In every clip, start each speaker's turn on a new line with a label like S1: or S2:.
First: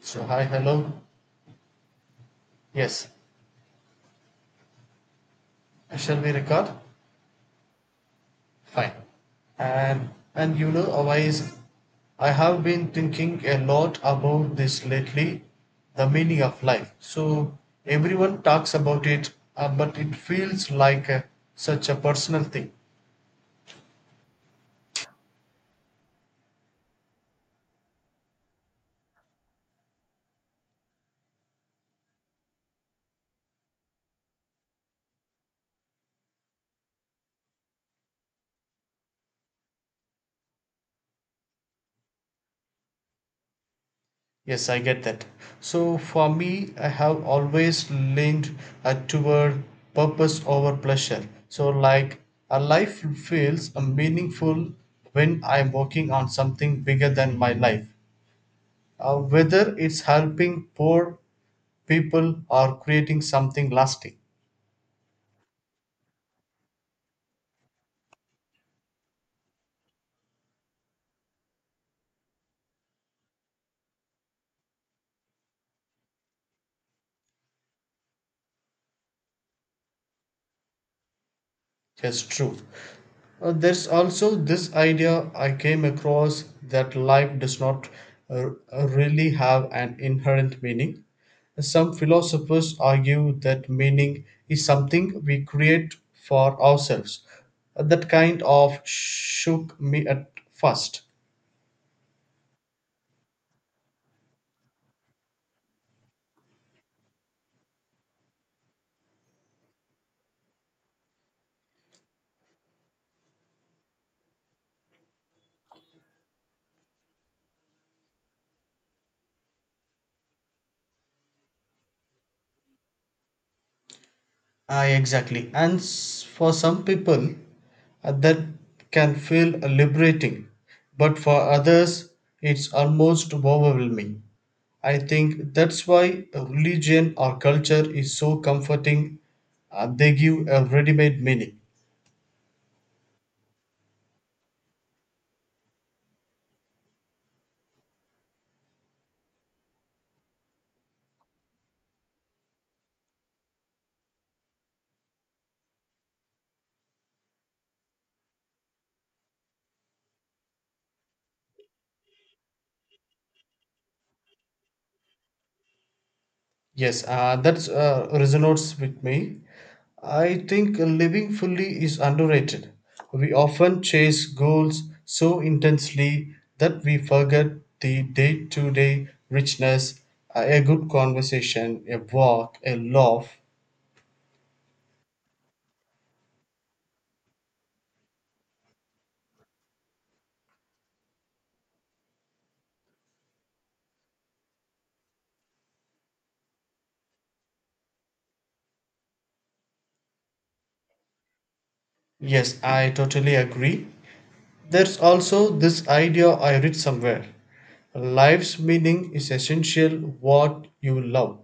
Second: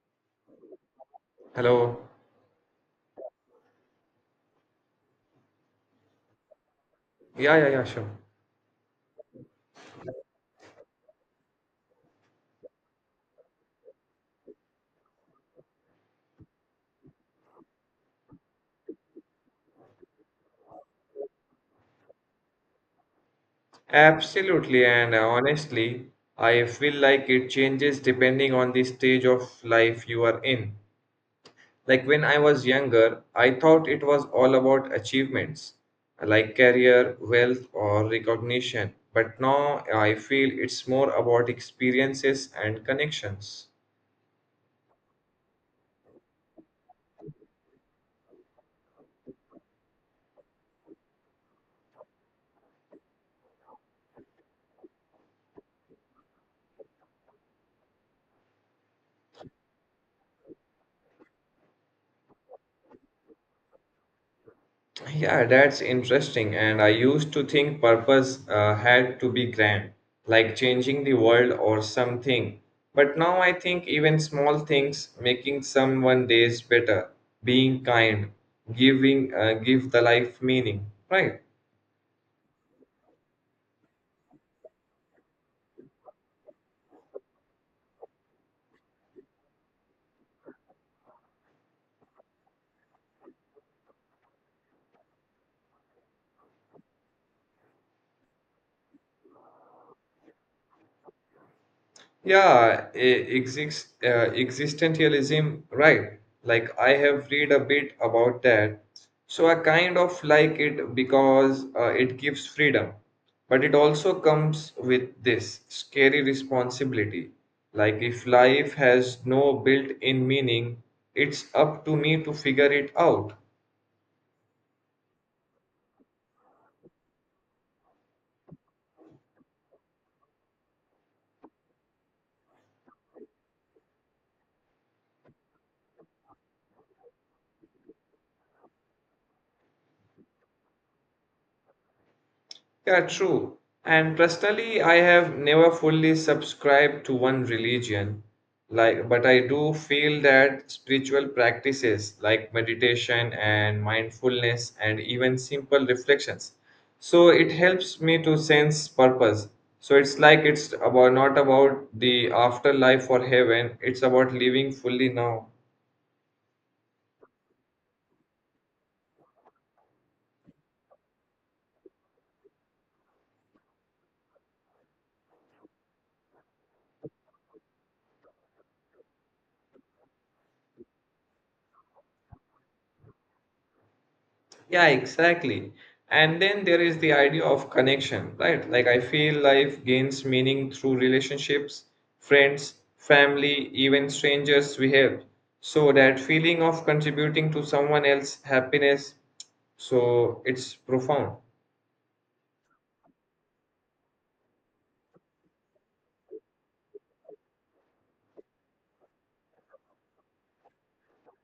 S1: So hi, hello.
S2: Hello.
S1: Yes. Shall we record?
S2: Yeah, yeah, yeah, sure.
S1: Fine. Otherwise, I have been thinking a lot about this lately, the meaning of life. So everyone talks about it, but it feels like such a personal thing.
S2: Absolutely. And honestly, I feel like it changes depending on the stage of life you are in. Like when I was younger, I thought it was all about achievements, like career, wealth, or recognition. But now I feel it's more about experiences and connections.
S1: Yes, I get that. So for me, I have always leaned toward purpose over pleasure. So, like, a life feels meaningful when I'm working on something bigger than my life. Whether it's helping poor people or creating something lasting.
S2: Yeah, that's interesting. And I used to think purpose had to be grand, like changing the world or something. But now I think even small things, making someone days better, being kind, giving give the life meaning, right?
S1: Yes, true. There's also this idea I came across that life does not uh, really have an inherent meaning. Some philosophers argue that meaning is something we create for ourselves. That kind of shook me at first.
S2: Yeah, existentialism, right? Like I have read a bit about that. So I kind of like it because it gives freedom, but it also comes with this scary responsibility. Like if life has no built-in meaning, it's up to me to figure it out.
S1: Ah, exactly. For some people, that can feel liberating, but for others, it's almost overwhelming. I think that's why religion or culture is so comforting. They give a ready made meaning.
S2: Yeah, true. And personally, I have never fully subscribed to one religion. Like, but I do feel that spiritual practices like meditation and mindfulness and even simple reflections. So it helps me to sense purpose. So it's like it's about not about the afterlife or heaven, it's about living fully now.
S1: Yes, that resonates with me. I think living fully is underrated. We often chase goals so intensely that we forget the day to day richness, a good conversation, a walk, a laugh.
S2: Yeah, exactly. And then there is the idea of connection, right? Like I feel life gains meaning through relationships, friends, family, even strangers we help. So that feeling of contributing to someone else's happiness, so it's profound.
S1: Yes, I totally agree. There's also this idea I read somewhere life's meaning is essential what you love.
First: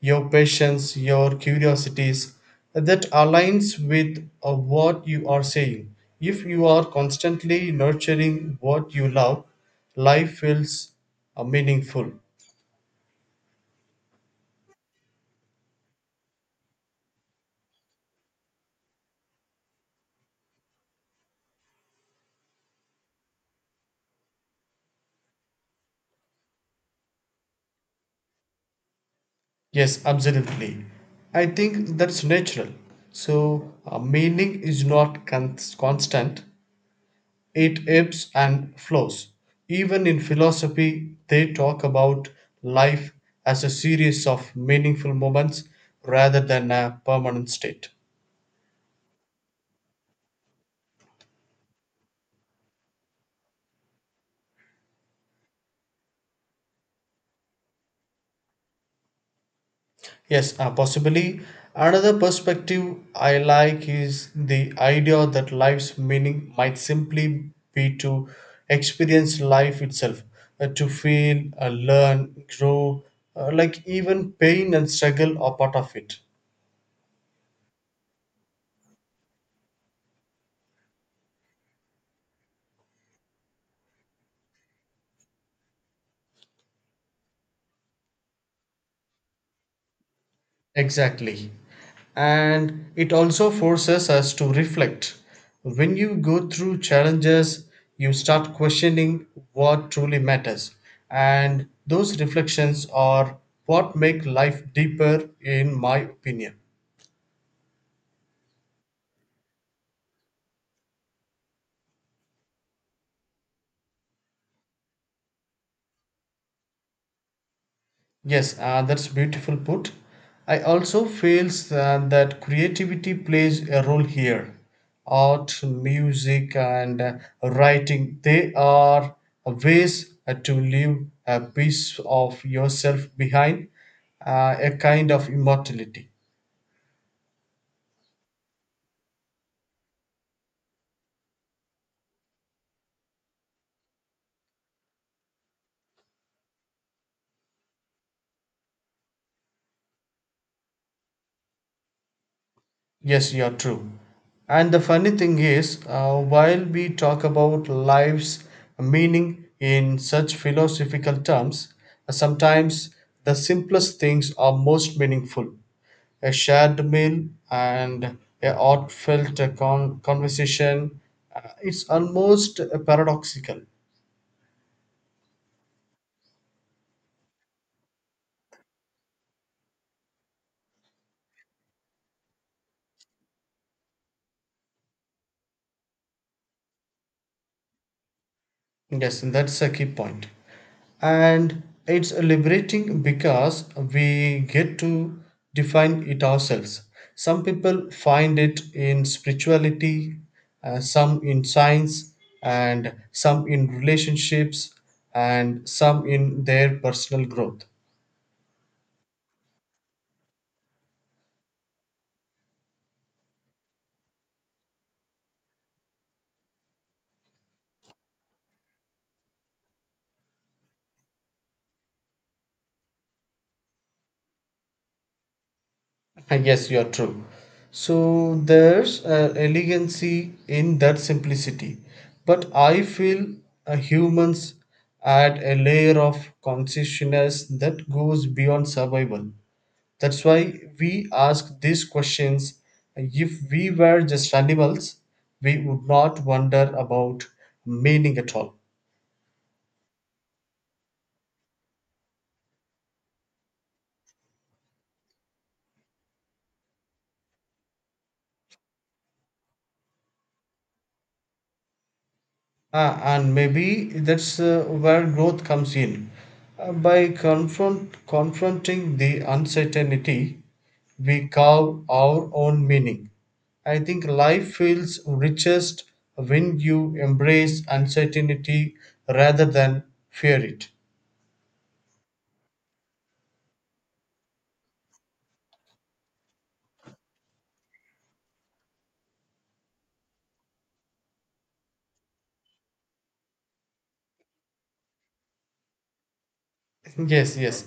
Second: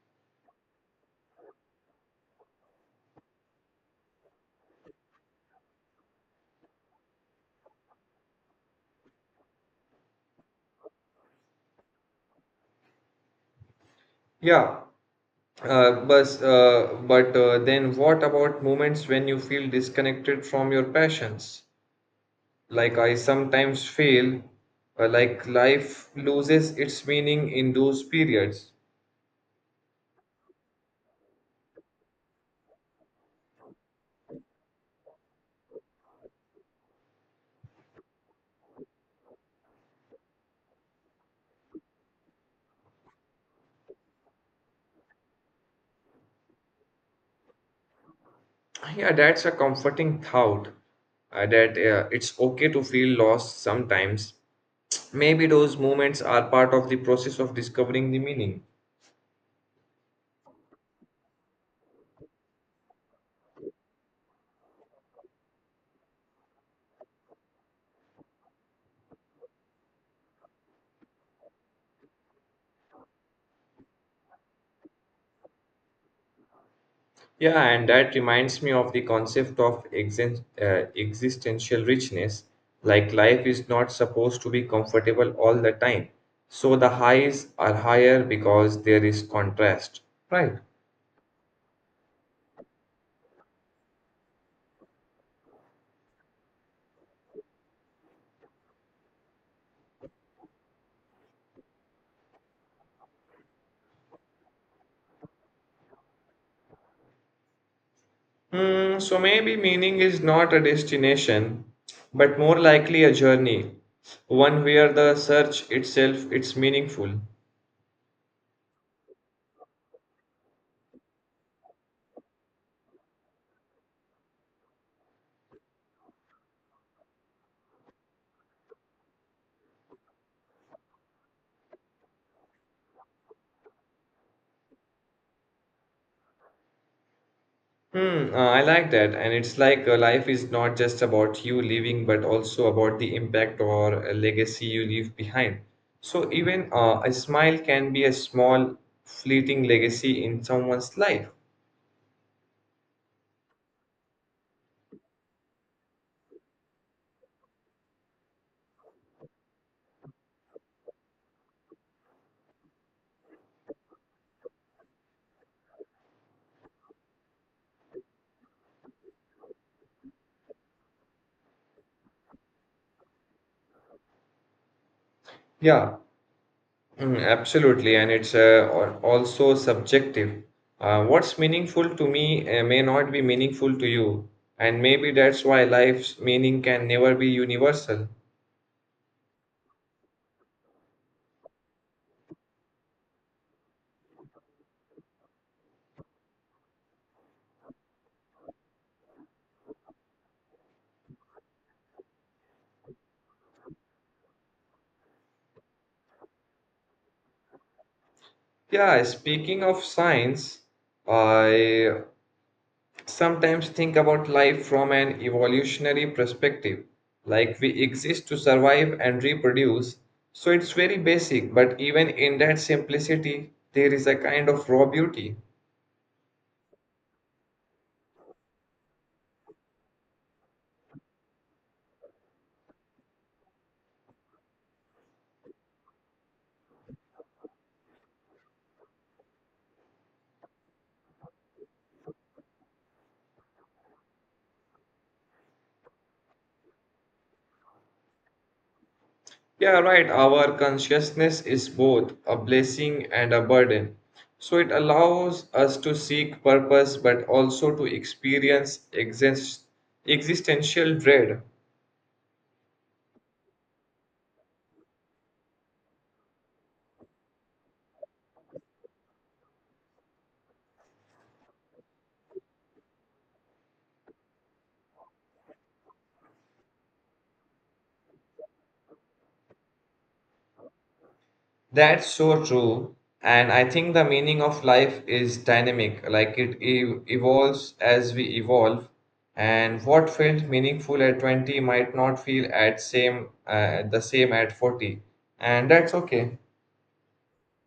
S1: Your passions, your curiosities that aligns with what you are saying. If you are constantly nurturing what you love, life feels meaningful.
S2: Yeah, but then what about moments when you feel disconnected from your passions? Like, I sometimes feel like life loses its meaning in those periods.
S1: Yes, absolutely. I think that's natural. So, meaning is not con- constant. It ebbs and flows. Even in philosophy, they talk about life as a series of meaningful moments rather than a permanent state.
S2: Yeah, that's a comforting thought that it's okay to feel lost sometimes. Maybe those moments are part of the process of discovering the meaning.
S1: Yes, possibly. Another perspective I like is the idea that life's meaning might simply be to experience life itself, to feel, learn, grow, like even pain and struggle are part of it.
S2: Yeah, and that reminds me of the concept of existential richness. Like life is not supposed to be comfortable all the time. So the highs are higher because there is contrast, right?
S1: Exactly. And it also forces us to reflect. When you go through challenges, you start questioning what truly matters. And those reflections are what make life deeper, in my opinion.
S2: So maybe meaning is not a destination, but more likely a journey, one where the search itself it's meaningful.
S1: Yes, that's beautiful put. I also feels that creativity plays a role here. Art, music, and writing they are ways to leave a piece of yourself behind, a kind of immortality.
S2: I like that, and it's like life is not just about you living, but also about the impact or a legacy you leave behind. So even a smile can be a small, fleeting legacy in someone's life.
S1: Yes, you're true. And the funny thing is, while we talk about life's meaning in such philosophical terms, sometimes the simplest things are most meaningful. A shared meal and a heartfelt conversation. It's almost paradoxical.
S2: Yeah, absolutely, and it's also subjective. What's meaningful to me may not be meaningful to you, and maybe that's why life's meaning can never be universal.
S1: Yes, and that's a key point. And it's liberating because we get to define it ourselves. Some people find it in spirituality, some in science, and some in relationships, and some in their personal growth.
S2: Yeah, speaking of science, I sometimes think about life from an evolutionary perspective. Like we exist to survive and reproduce, so it's very basic, but even in that simplicity, there is a kind of raw beauty.
S1: Ah, yes, you are true. So there's an elegancy in that simplicity. But I feel humans add a layer of consciousness that goes beyond survival. That's why we ask these questions. If we were just animals, we would not wonder about meaning at all.
S2: Yeah, right. Our consciousness is both a blessing and a burden. So it allows us to seek purpose but also to experience existential dread.
S1: Ah, and maybe that's where growth comes in. By confronting the uncertainty, we carve our own meaning. I think life feels richest when you embrace uncertainty rather than fear it.
S2: That's so true. And I think the meaning of life is dynamic, like evolves as we evolve. And what felt meaningful at 20 might not feel at same the same at 40. And that's okay.
S1: Yes, yes.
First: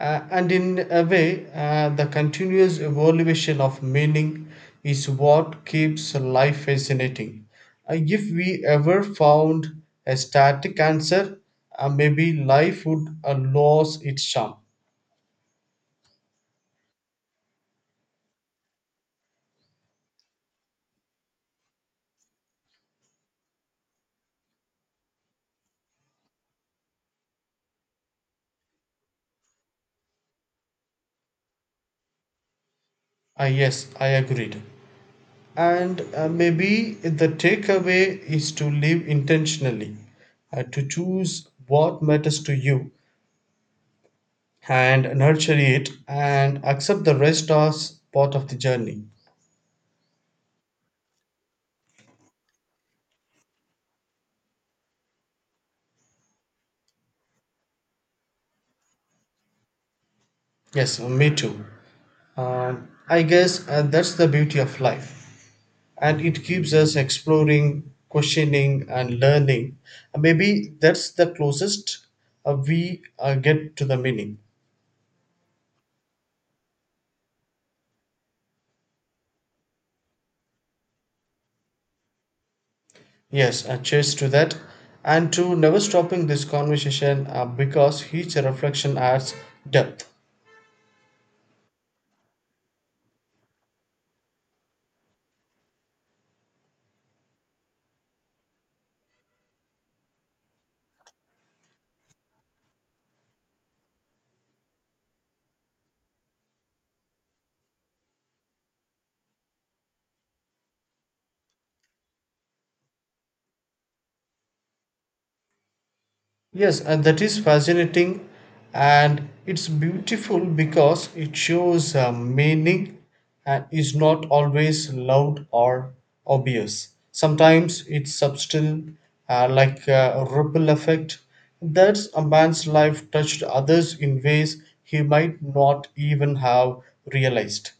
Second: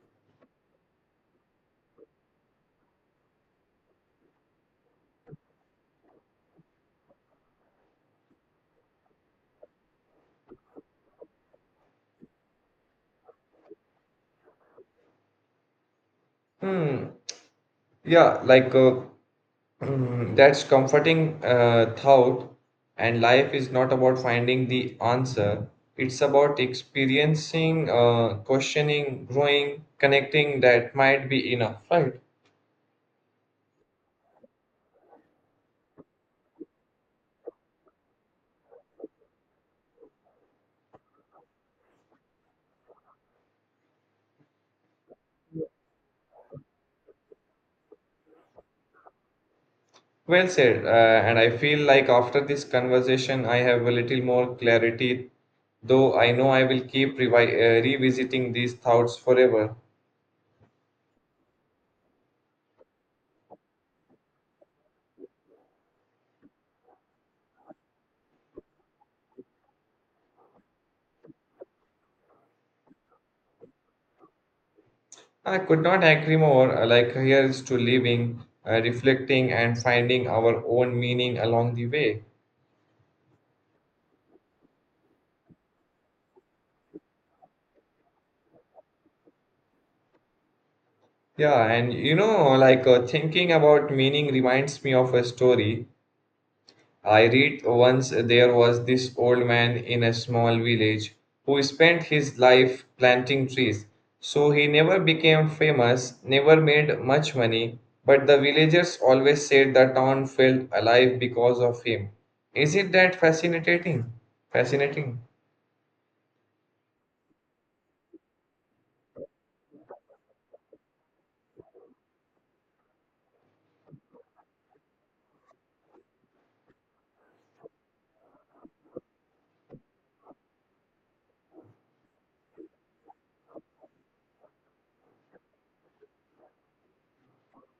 S1: And in a way, the continuous evaluation of meaning is what keeps life fascinating. If we ever found a static answer, maybe life would lose its charm.
S2: Hmm. Yeah, like uh, Mm, That's comforting thought, and life is not about finding the answer. It's about experiencing, questioning, growing, connecting. That might be enough, right?
S1: Yes, I agreed. And maybe the takeaway is to live intentionally, to choose what matters to you and nurture it and accept the rest as part of the journey.
S2: Well said. And I feel like after this conversation, I have a little more clarity, though I know I will keep revisiting these thoughts forever.
S1: Yes, me too. I guess that's the beauty of life, and it keeps us exploring, questioning, and learning. And maybe that's the closest we get to the meaning.
S2: I could not agree more. Like, here's to living, reflecting, and finding our own meaning along the way.
S1: Yes, cheers to that, and to never stopping this conversation because each reflection adds depth.
S2: Yeah, and you know, like thinking about meaning reminds me of a story I read once. There was this old man in a small village who spent his life planting trees. So he never became famous, never made much money, but the villagers always said the town felt alive because of him. Is it that fascinating? Fascinating.
S1: Yes, and that is fascinating and it's beautiful because it shows a meaning and is not always loud or obvious. Sometimes it's subtle, like a ripple effect. That's a man's life touched others in ways he might not even have realized.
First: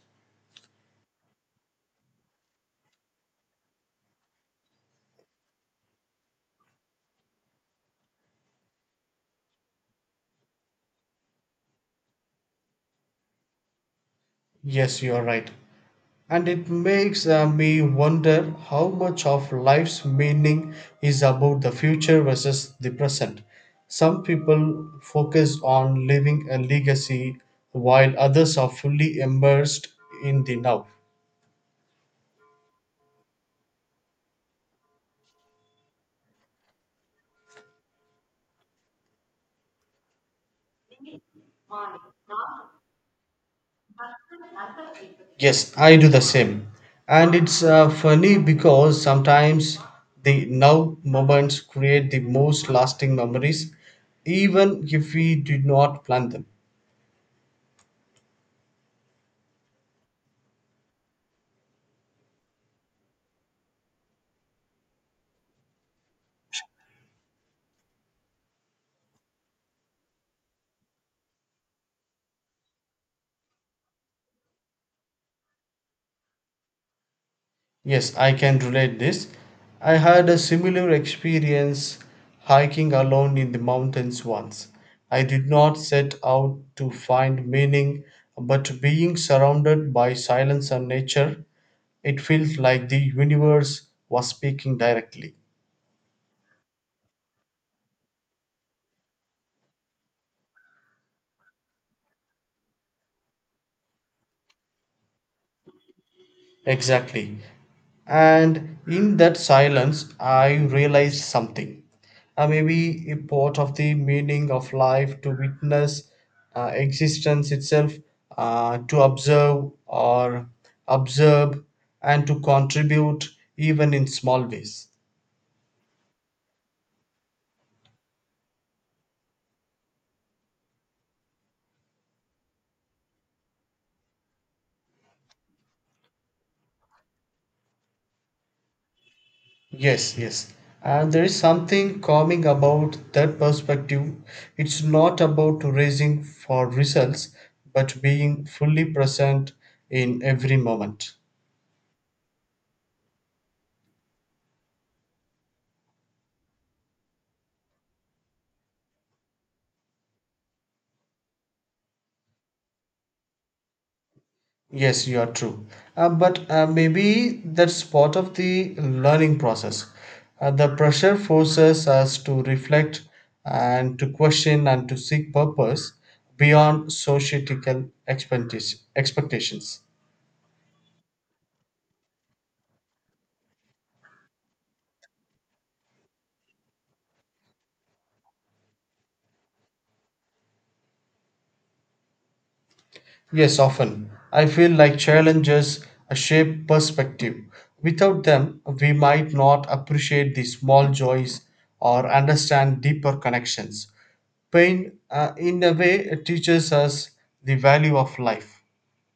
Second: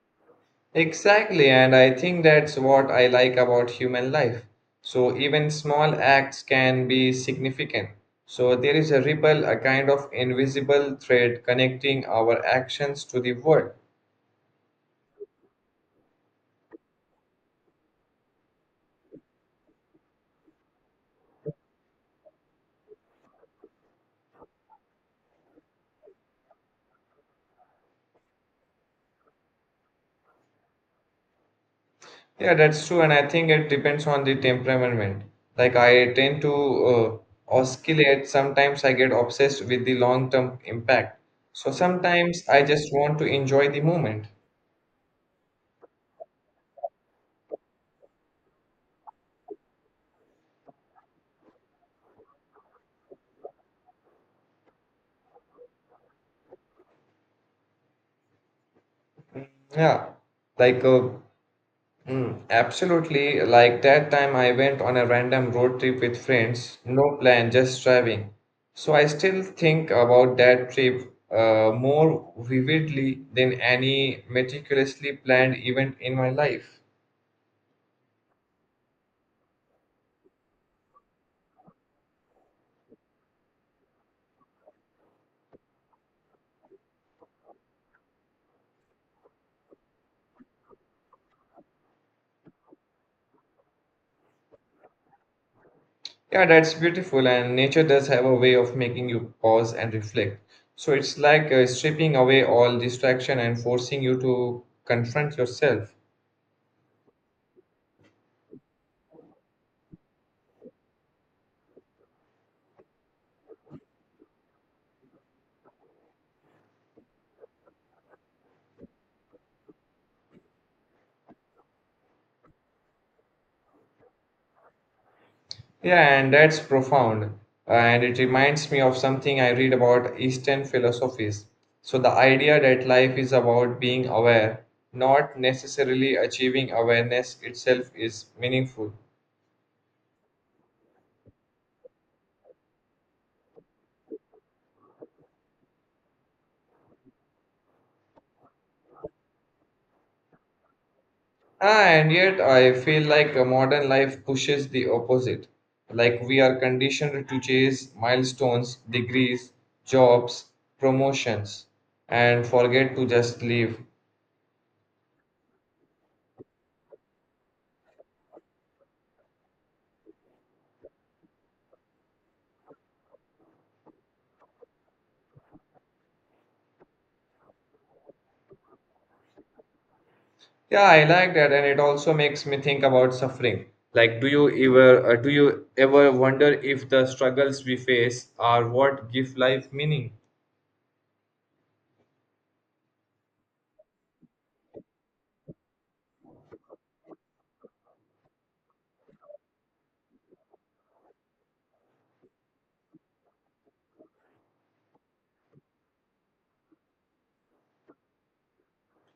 S2: Exactly, and I think that's what I like about human life. So, even small acts can be significant. So, there is a ripple, a kind of invisible thread connecting our actions to the world.
S1: Yes, you are right. And it makes me wonder how much of life's meaning is about the future versus the present. Some people focus on leaving a legacy while others are fully immersed in the now.
S2: Yeah, that's true, and I think it depends on the temperament. Like, I tend to uh, oscillate, sometimes I get obsessed with the long term impact. So, sometimes I just want to enjoy the moment.
S1: Yes, I do the same. And it's funny because sometimes the now moments create the most lasting memories, even if we did not plan them.
S2: Yeah, like uh, absolutely. Like that time I went on a random road trip with friends, no plan, just driving. So I still think about that trip more vividly than any meticulously planned event in my life.
S1: Yes, I can relate this. I had a similar experience hiking alone in the mountains once. I did not set out to find meaning, but being surrounded by silence and nature, it felt like the universe was speaking directly.
S2: Yeah, that's beautiful, and nature does have a way of making you pause and reflect. So it's like stripping away all distraction and forcing you to confront yourself.
S1: Exactly. And in that silence, I realized something. Maybe a part of the meaning of life to witness existence itself, to observe or observe, and to contribute even in small ways.
S2: Yeah, and that's profound. And it reminds me of something I read about Eastern philosophies. So, the idea that life is about being aware, not necessarily achieving awareness itself, is meaningful.
S1: Yes, yes. And there is something calming about that perspective. It's not about racing for results, but being fully present in every moment.
S2: Ah, and yet, I feel like a modern life pushes the opposite. Like, we are conditioned to chase milestones, degrees, jobs, promotions, and forget to just live.
S1: Yes, you are true. But maybe that's part of the learning process. The pressure forces us to reflect and to question and to seek purpose beyond societal expectations.
S2: Yeah, I like that, and it also makes me think about suffering. Like, do you ever wonder if the struggles we face are what give life meaning?
S1: Yes, often. I feel like challenges shape perspective. Without them, we might not appreciate the small joys or understand deeper connections. Pain, in a way, teaches us the value of life.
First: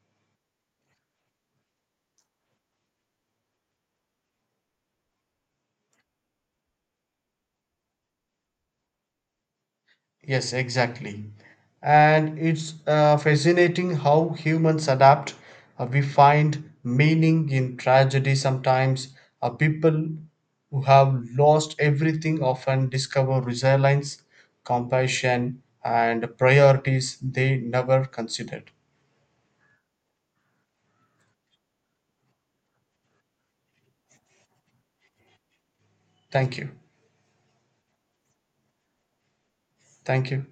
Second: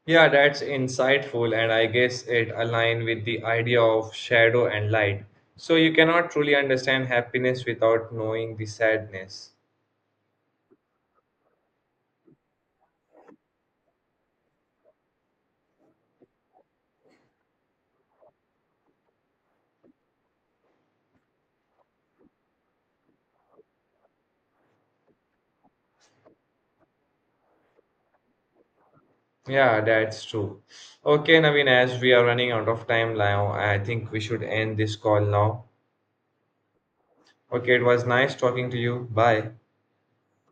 S2: Yeah, that's insightful, and I guess it aligns with the idea of shadow and light. So you cannot truly understand happiness without knowing the sadness.
S1: Yes, exactly. And it's fascinating how humans adapt. We find meaning in tragedy sometimes. People who have lost everything often discover resilience, compassion, and priorities they never considered.
S2: Yeah, that's true. Okay, Naveen, as we are running out of time now, I think we should end this call now.
S1: Thank you.
S2: Okay, it was nice talking to you. Bye.
S1: Thank you.